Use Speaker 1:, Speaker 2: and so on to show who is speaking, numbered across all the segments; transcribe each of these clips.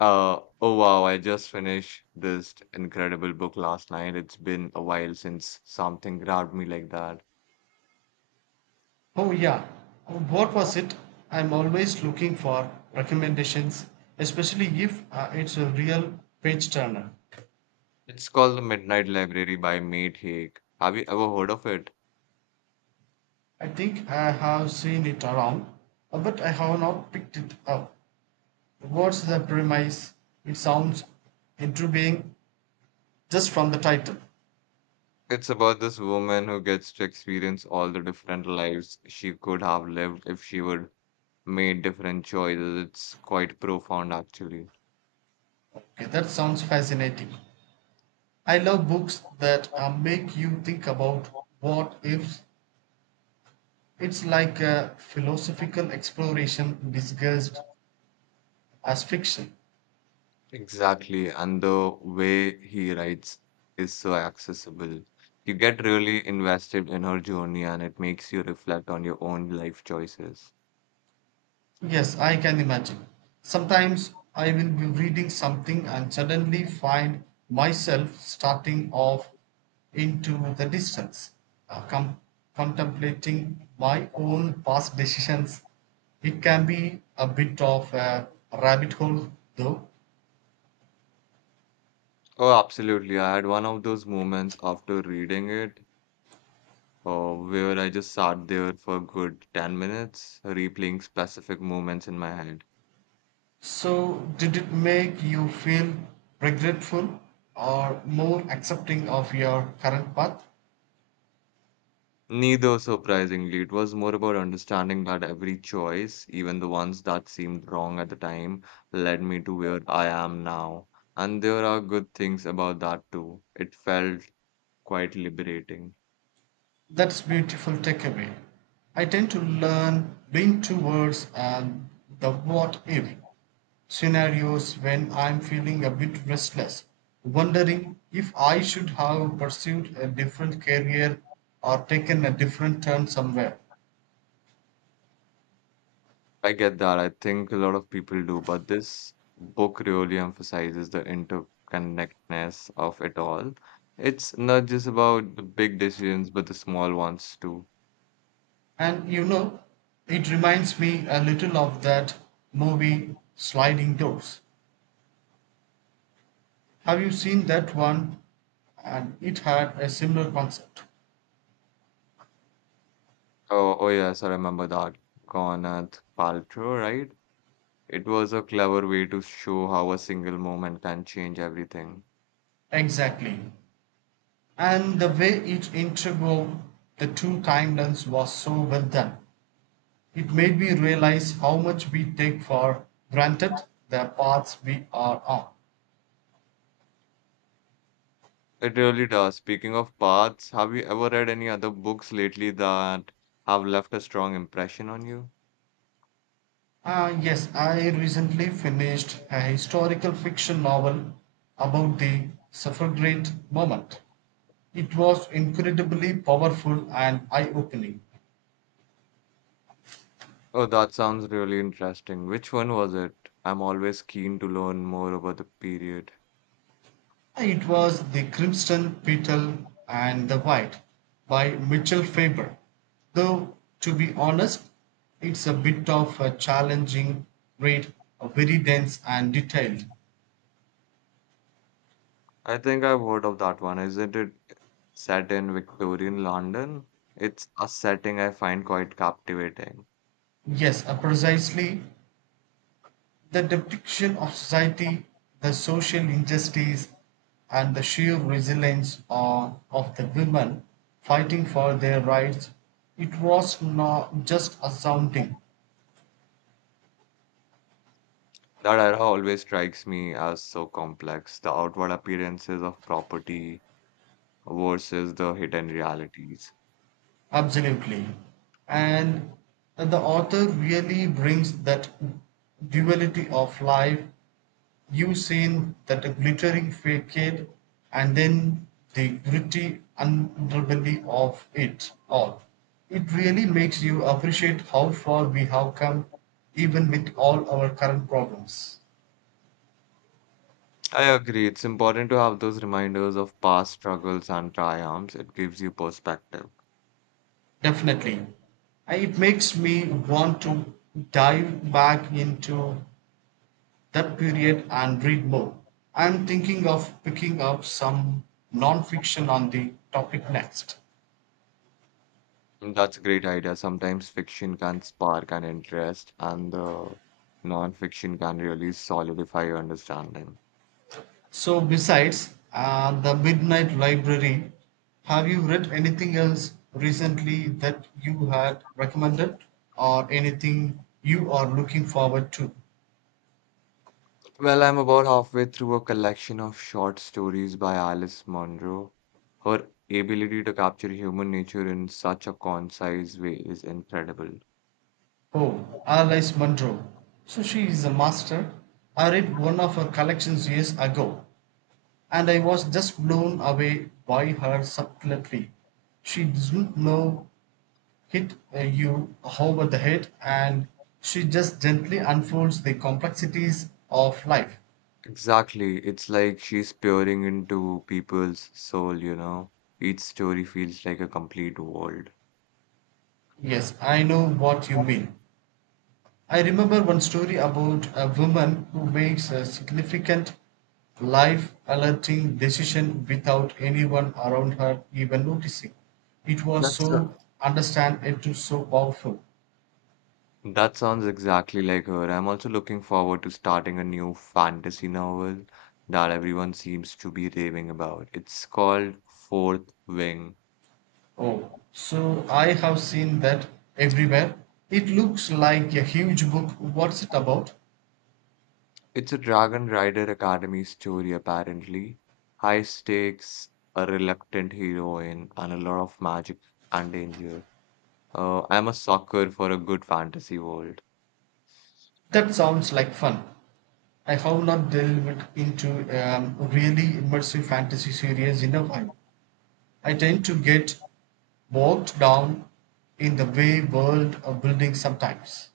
Speaker 1: Oh wow, I just finished this incredible book last night. It's been a while since something grabbed me like that.
Speaker 2: Oh yeah, what was it? I'm always looking for recommendations, especially if it's a real page turner.
Speaker 1: It's called The Midnight Library by Mate Haig. Have you ever heard of it?
Speaker 2: I think I have seen it around, but I have not picked it up. What's the premise? It sounds intriguing just from the title.
Speaker 1: It's about this woman who gets to experience all the different lives she could have lived if she would made different choices. It's quite profound, actually.
Speaker 2: Okay, that sounds fascinating. I love books that make you think about what ifs. It's like a philosophical exploration disguised as fiction.
Speaker 1: Exactly, and the way he writes is so accessible. You get really invested in her journey and it makes you reflect on your own life choices.
Speaker 2: Yes, I can imagine. Sometimes I will be reading something and suddenly find myself starting off into the distance, uh, com- contemplating my own past decisions. It can be a bit of a rabbit hole, though.
Speaker 1: Oh, absolutely. I had one of those moments after reading it where I just sat there for a good 10 minutes, replaying specific moments in my head.
Speaker 2: So, did it make you feel regretful or more accepting of your current path?
Speaker 1: Neither, surprisingly. It was more about understanding that every choice, even the ones that seemed wrong at the time, led me to where I am now. And there are good things about that too. It felt quite liberating.
Speaker 2: That's beautiful takeaway. I tend to learn lean towards the what if scenarios when I'm feeling a bit restless, wondering if I should have pursued a different career or taken a different turn somewhere.
Speaker 1: I get that. I think a lot of people do, but this book really emphasizes the interconnectedness of it all. It's not just about the big decisions, but the small ones too.
Speaker 2: And you know, it reminds me a little of that movie Sliding Doors. Have you seen that one? And it had a similar concept.
Speaker 1: Oh yes, I remember that. Gwyneth Paltrow, right? It was a clever way to show how a single moment can change everything.
Speaker 2: Exactly. And the way it integrated the two timelines was so well done. It made me realize how much we take for granted the paths we are on.
Speaker 1: It really does. Speaking of paths, have you ever read any other books lately that have left a strong impression on you?
Speaker 2: Ah, yes, I recently finished a historical fiction novel about the suffragette movement. It was incredibly powerful and eye opening.
Speaker 1: Oh, that sounds really interesting. Which one was it? I'm always keen to learn more about the period.
Speaker 2: It was The Crimson Petal and the White by Mitchell Faber, though to be honest it's a bit of a challenging read, very dense and detailed.
Speaker 1: I think I've heard of that one. Isn't it set in Victorian London? It's a setting I find quite captivating.
Speaker 2: Yes, precisely the depiction of society, the social injustice, and the sheer resilience of the women fighting for their rights. It was not just astounding.
Speaker 1: That era always strikes me as so complex. The outward appearances of property, versus the hidden realities.
Speaker 2: Absolutely. And the author really brings that duality of life. You've seen that a glittering facade and then the gritty underbelly of it all. It really makes you appreciate how far we have come, even with all our current problems.
Speaker 1: I agree, it's important to have those reminders of past struggles and triumphs. It gives you perspective.
Speaker 2: Definitely. It makes me want to dive back into that period and read more. I'm thinking of picking up some non-fiction on the topic next.
Speaker 1: That's a great idea. Sometimes fiction can spark an interest, and the non-fiction can really solidify your understanding.
Speaker 2: So besides the Midnight Library, have you read anything else recently that you had recommended or anything you are looking forward to?
Speaker 1: Well, I'm about halfway through a collection of short stories by Alice Munro. Her ability to capture human nature in such a concise way is incredible.
Speaker 2: Oh, Alice Munro. So she is a master. I read one of her collections years ago. And I was just blown away by her subtlety. She doesn't know hit you over the head, and she just gently unfolds the complexities of life.
Speaker 1: Exactly. It's like she's peering into people's soul, you know. Each story feels like a complete world.
Speaker 2: Yes, I know what you mean. I remember one story about a woman who makes a significant life alerting decision without anyone around her even noticing. It was
Speaker 1: That's a,
Speaker 2: so understand it was so powerful.
Speaker 1: that sounds exactly like her. I'm also looking forward to starting a new fantasy novel that everyone seems to be raving about. It's called Fourth Wing.
Speaker 2: Oh, so I have seen that everywhere. It looks like a huge book. What's it about?
Speaker 1: It's a Dragon Rider Academy story, apparently. High stakes, a reluctant heroine, and a lot of magic and danger. I'm a sucker for a good fantasy world.
Speaker 2: That sounds like fun. I have not delved into really immersive fantasy series in a while. I tend to get bogged down in the way world of building sometimes.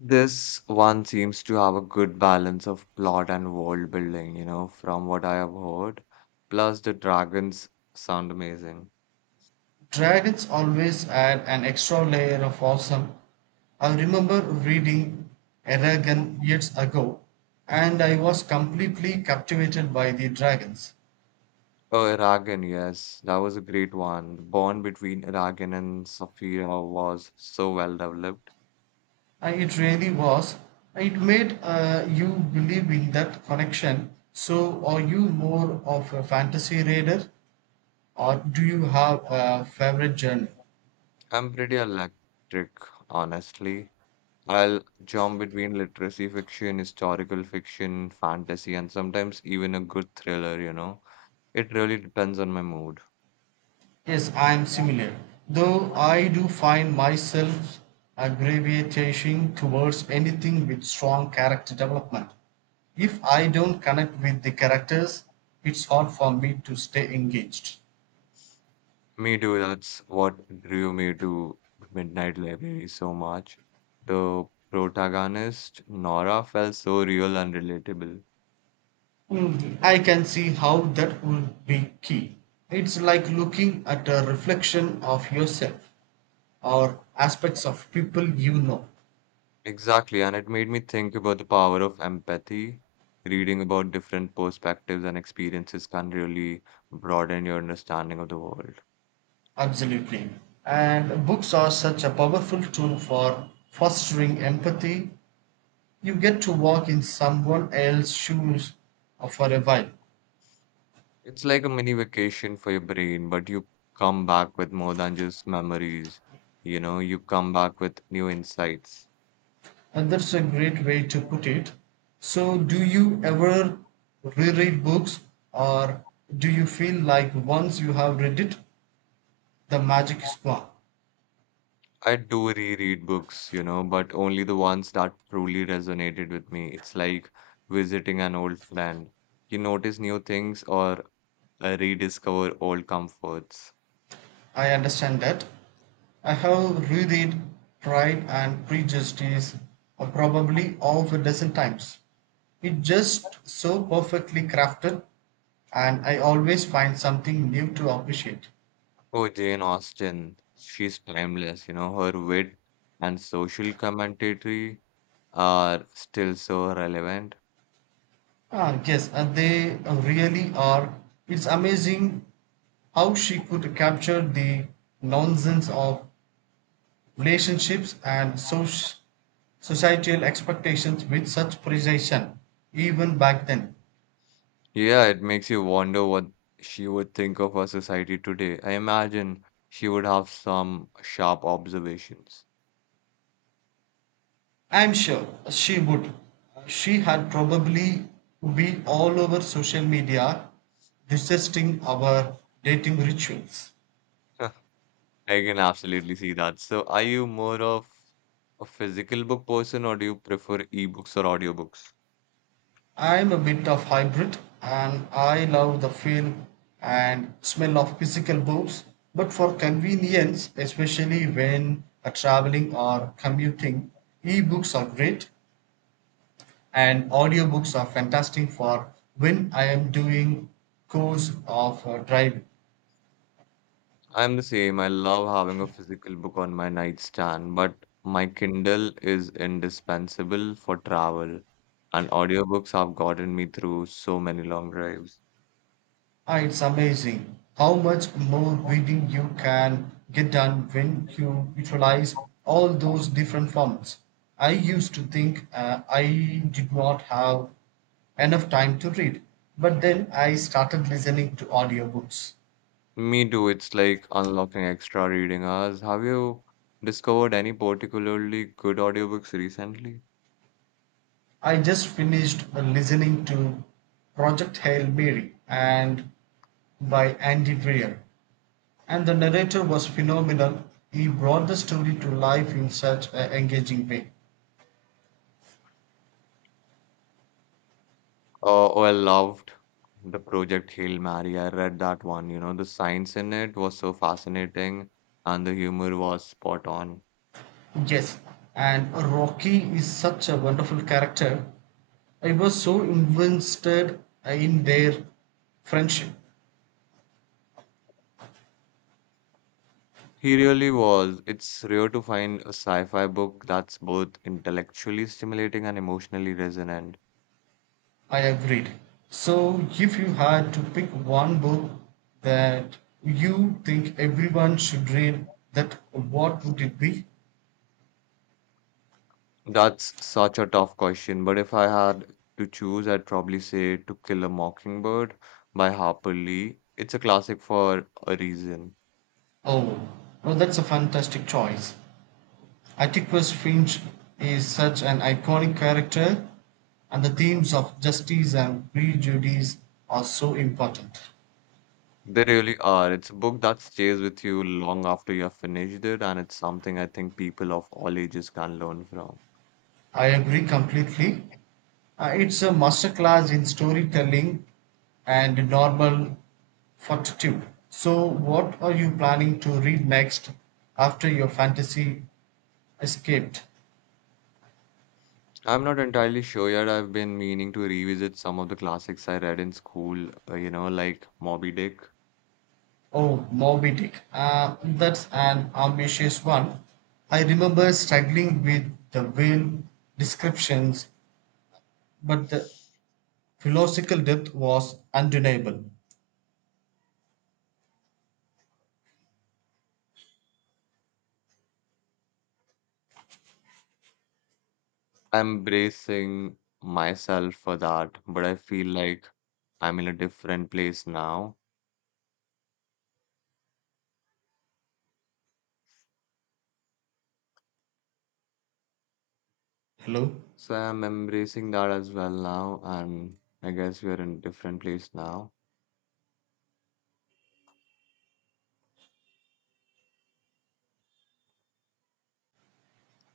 Speaker 1: This one seems to have a good balance of plot and world building, you know, from what I have heard. Plus, the dragons sound amazing.
Speaker 2: Dragons always add an extra layer of awesome. I remember reading Eragon years ago, and I was completely captivated by the dragons.
Speaker 1: Oh, Eragon, yes, that was a great one. The bond between Eragon and Saphira was so well developed.
Speaker 2: It really was. It made you believe in that connection. So, are you more of a fantasy reader, or do you have a favorite genre?
Speaker 1: I'm pretty electric, honestly. I'll jump between literacy fiction, historical fiction, fantasy, and sometimes even a good thriller, you know. It really depends on my mood.
Speaker 2: Yes, I am similar. Though I do find myself gravitating towards anything with strong character development. If I don't connect with the characters, it's hard for me to stay engaged.
Speaker 1: Me too, that's what drew me to Midnight Library so much. The protagonist, Nora, felt so real and relatable.
Speaker 2: Mm. I can see how that would be key. It's like looking at a reflection of yourself or aspects of people you know.
Speaker 1: Exactly, and it made me think about the power of empathy. Reading about different perspectives and experiences can really broaden your understanding of the world.
Speaker 2: Absolutely. And books are such a powerful tool for fostering empathy. You get to walk in someone else's shoes for a while.
Speaker 1: It's like a mini vacation for your brain, but you come back with more than just memories. You know, you come back with new insights.
Speaker 2: And that's a great way to put it. So, do you ever reread books, or do you feel like once you have read it, the magic is gone?
Speaker 1: I do reread books, you know, but only the ones that truly resonated with me. It's like visiting an old friend. You notice new things or rediscover old comforts.
Speaker 2: I understand that. I have reread Pride and Prejudice probably of a dozen times. It just so perfectly crafted, and I always find something new to appreciate.
Speaker 1: Oh, Jane Austen, she's timeless, you know, her wit and social commentary are still so relevant.
Speaker 2: Ah, yes, and they really are. It's amazing how she could capture the nonsense of relationships and societal expectations with such precision, even back then.
Speaker 1: Yeah, it makes you wonder what she would think of our society today. I imagine she would have some sharp observations.
Speaker 2: I'm sure she would. She had probably be all over social media, discussing our dating rituals.
Speaker 1: I can absolutely see that. So, are you more of a physical book person or do you prefer ebooks or audiobooks?
Speaker 2: I'm a bit of hybrid and I love the feel and smell of physical books, but for convenience, especially when traveling or commuting, ebooks are great and audiobooks are fantastic for when I am doing course of driving.
Speaker 1: I'm the same. I love having a physical book on my nightstand, but my Kindle is indispensable for travel, and audiobooks have gotten me through so many long drives.
Speaker 2: Ah, It's amazing how much more reading you can get done when you utilize all those different formats. I used to think I did not have enough time to read, but then I started listening to audiobooks.
Speaker 1: Me too. It's like unlocking extra reading hours. Have you discovered any particularly good audiobooks recently?
Speaker 2: I just finished listening to Project Hail Mary and by Andy Weir. And the narrator was phenomenal. He brought the story to life in such an engaging way.
Speaker 1: Oh, I loved the Project Hail Mary. I read that one. You know, the science in it was so fascinating and the humor was spot on.
Speaker 2: Yes, and Rocky is such a wonderful character. I was so invested in their friendship.
Speaker 1: He really was. It's rare to find a sci-fi book that's both intellectually stimulating and emotionally resonant.
Speaker 2: I agreed. So, if you had to pick one book that you think everyone should read, that what would it be?
Speaker 1: That's such a tough question, but if I had to choose, I'd probably say To Kill a Mockingbird by Harper Lee. It's a classic for a reason.
Speaker 2: Oh, well, that's a fantastic choice. Atticus Finch is such an iconic character, and the themes of justice and prejudice are so important.
Speaker 1: They really are. It's a book that stays with you long after you have finished it, and it's something I think people of all ages can learn from.
Speaker 2: I agree completely. It's a masterclass in storytelling and normal fortitude. So, what are you planning to read next after your fantasy escaped?
Speaker 1: I'm not entirely sure yet. I've been meaning to revisit some of the classics I read in school, you know, like Moby Dick.
Speaker 2: Oh, Moby Dick. That's an ambitious one. I remember struggling with the whale descriptions, but the philosophical depth was undeniable.
Speaker 1: I'm bracing myself for that, but I feel like I'm in a different place now.
Speaker 2: Hello?
Speaker 1: So I'm embracing that as well now, and I guess we are in a different place now.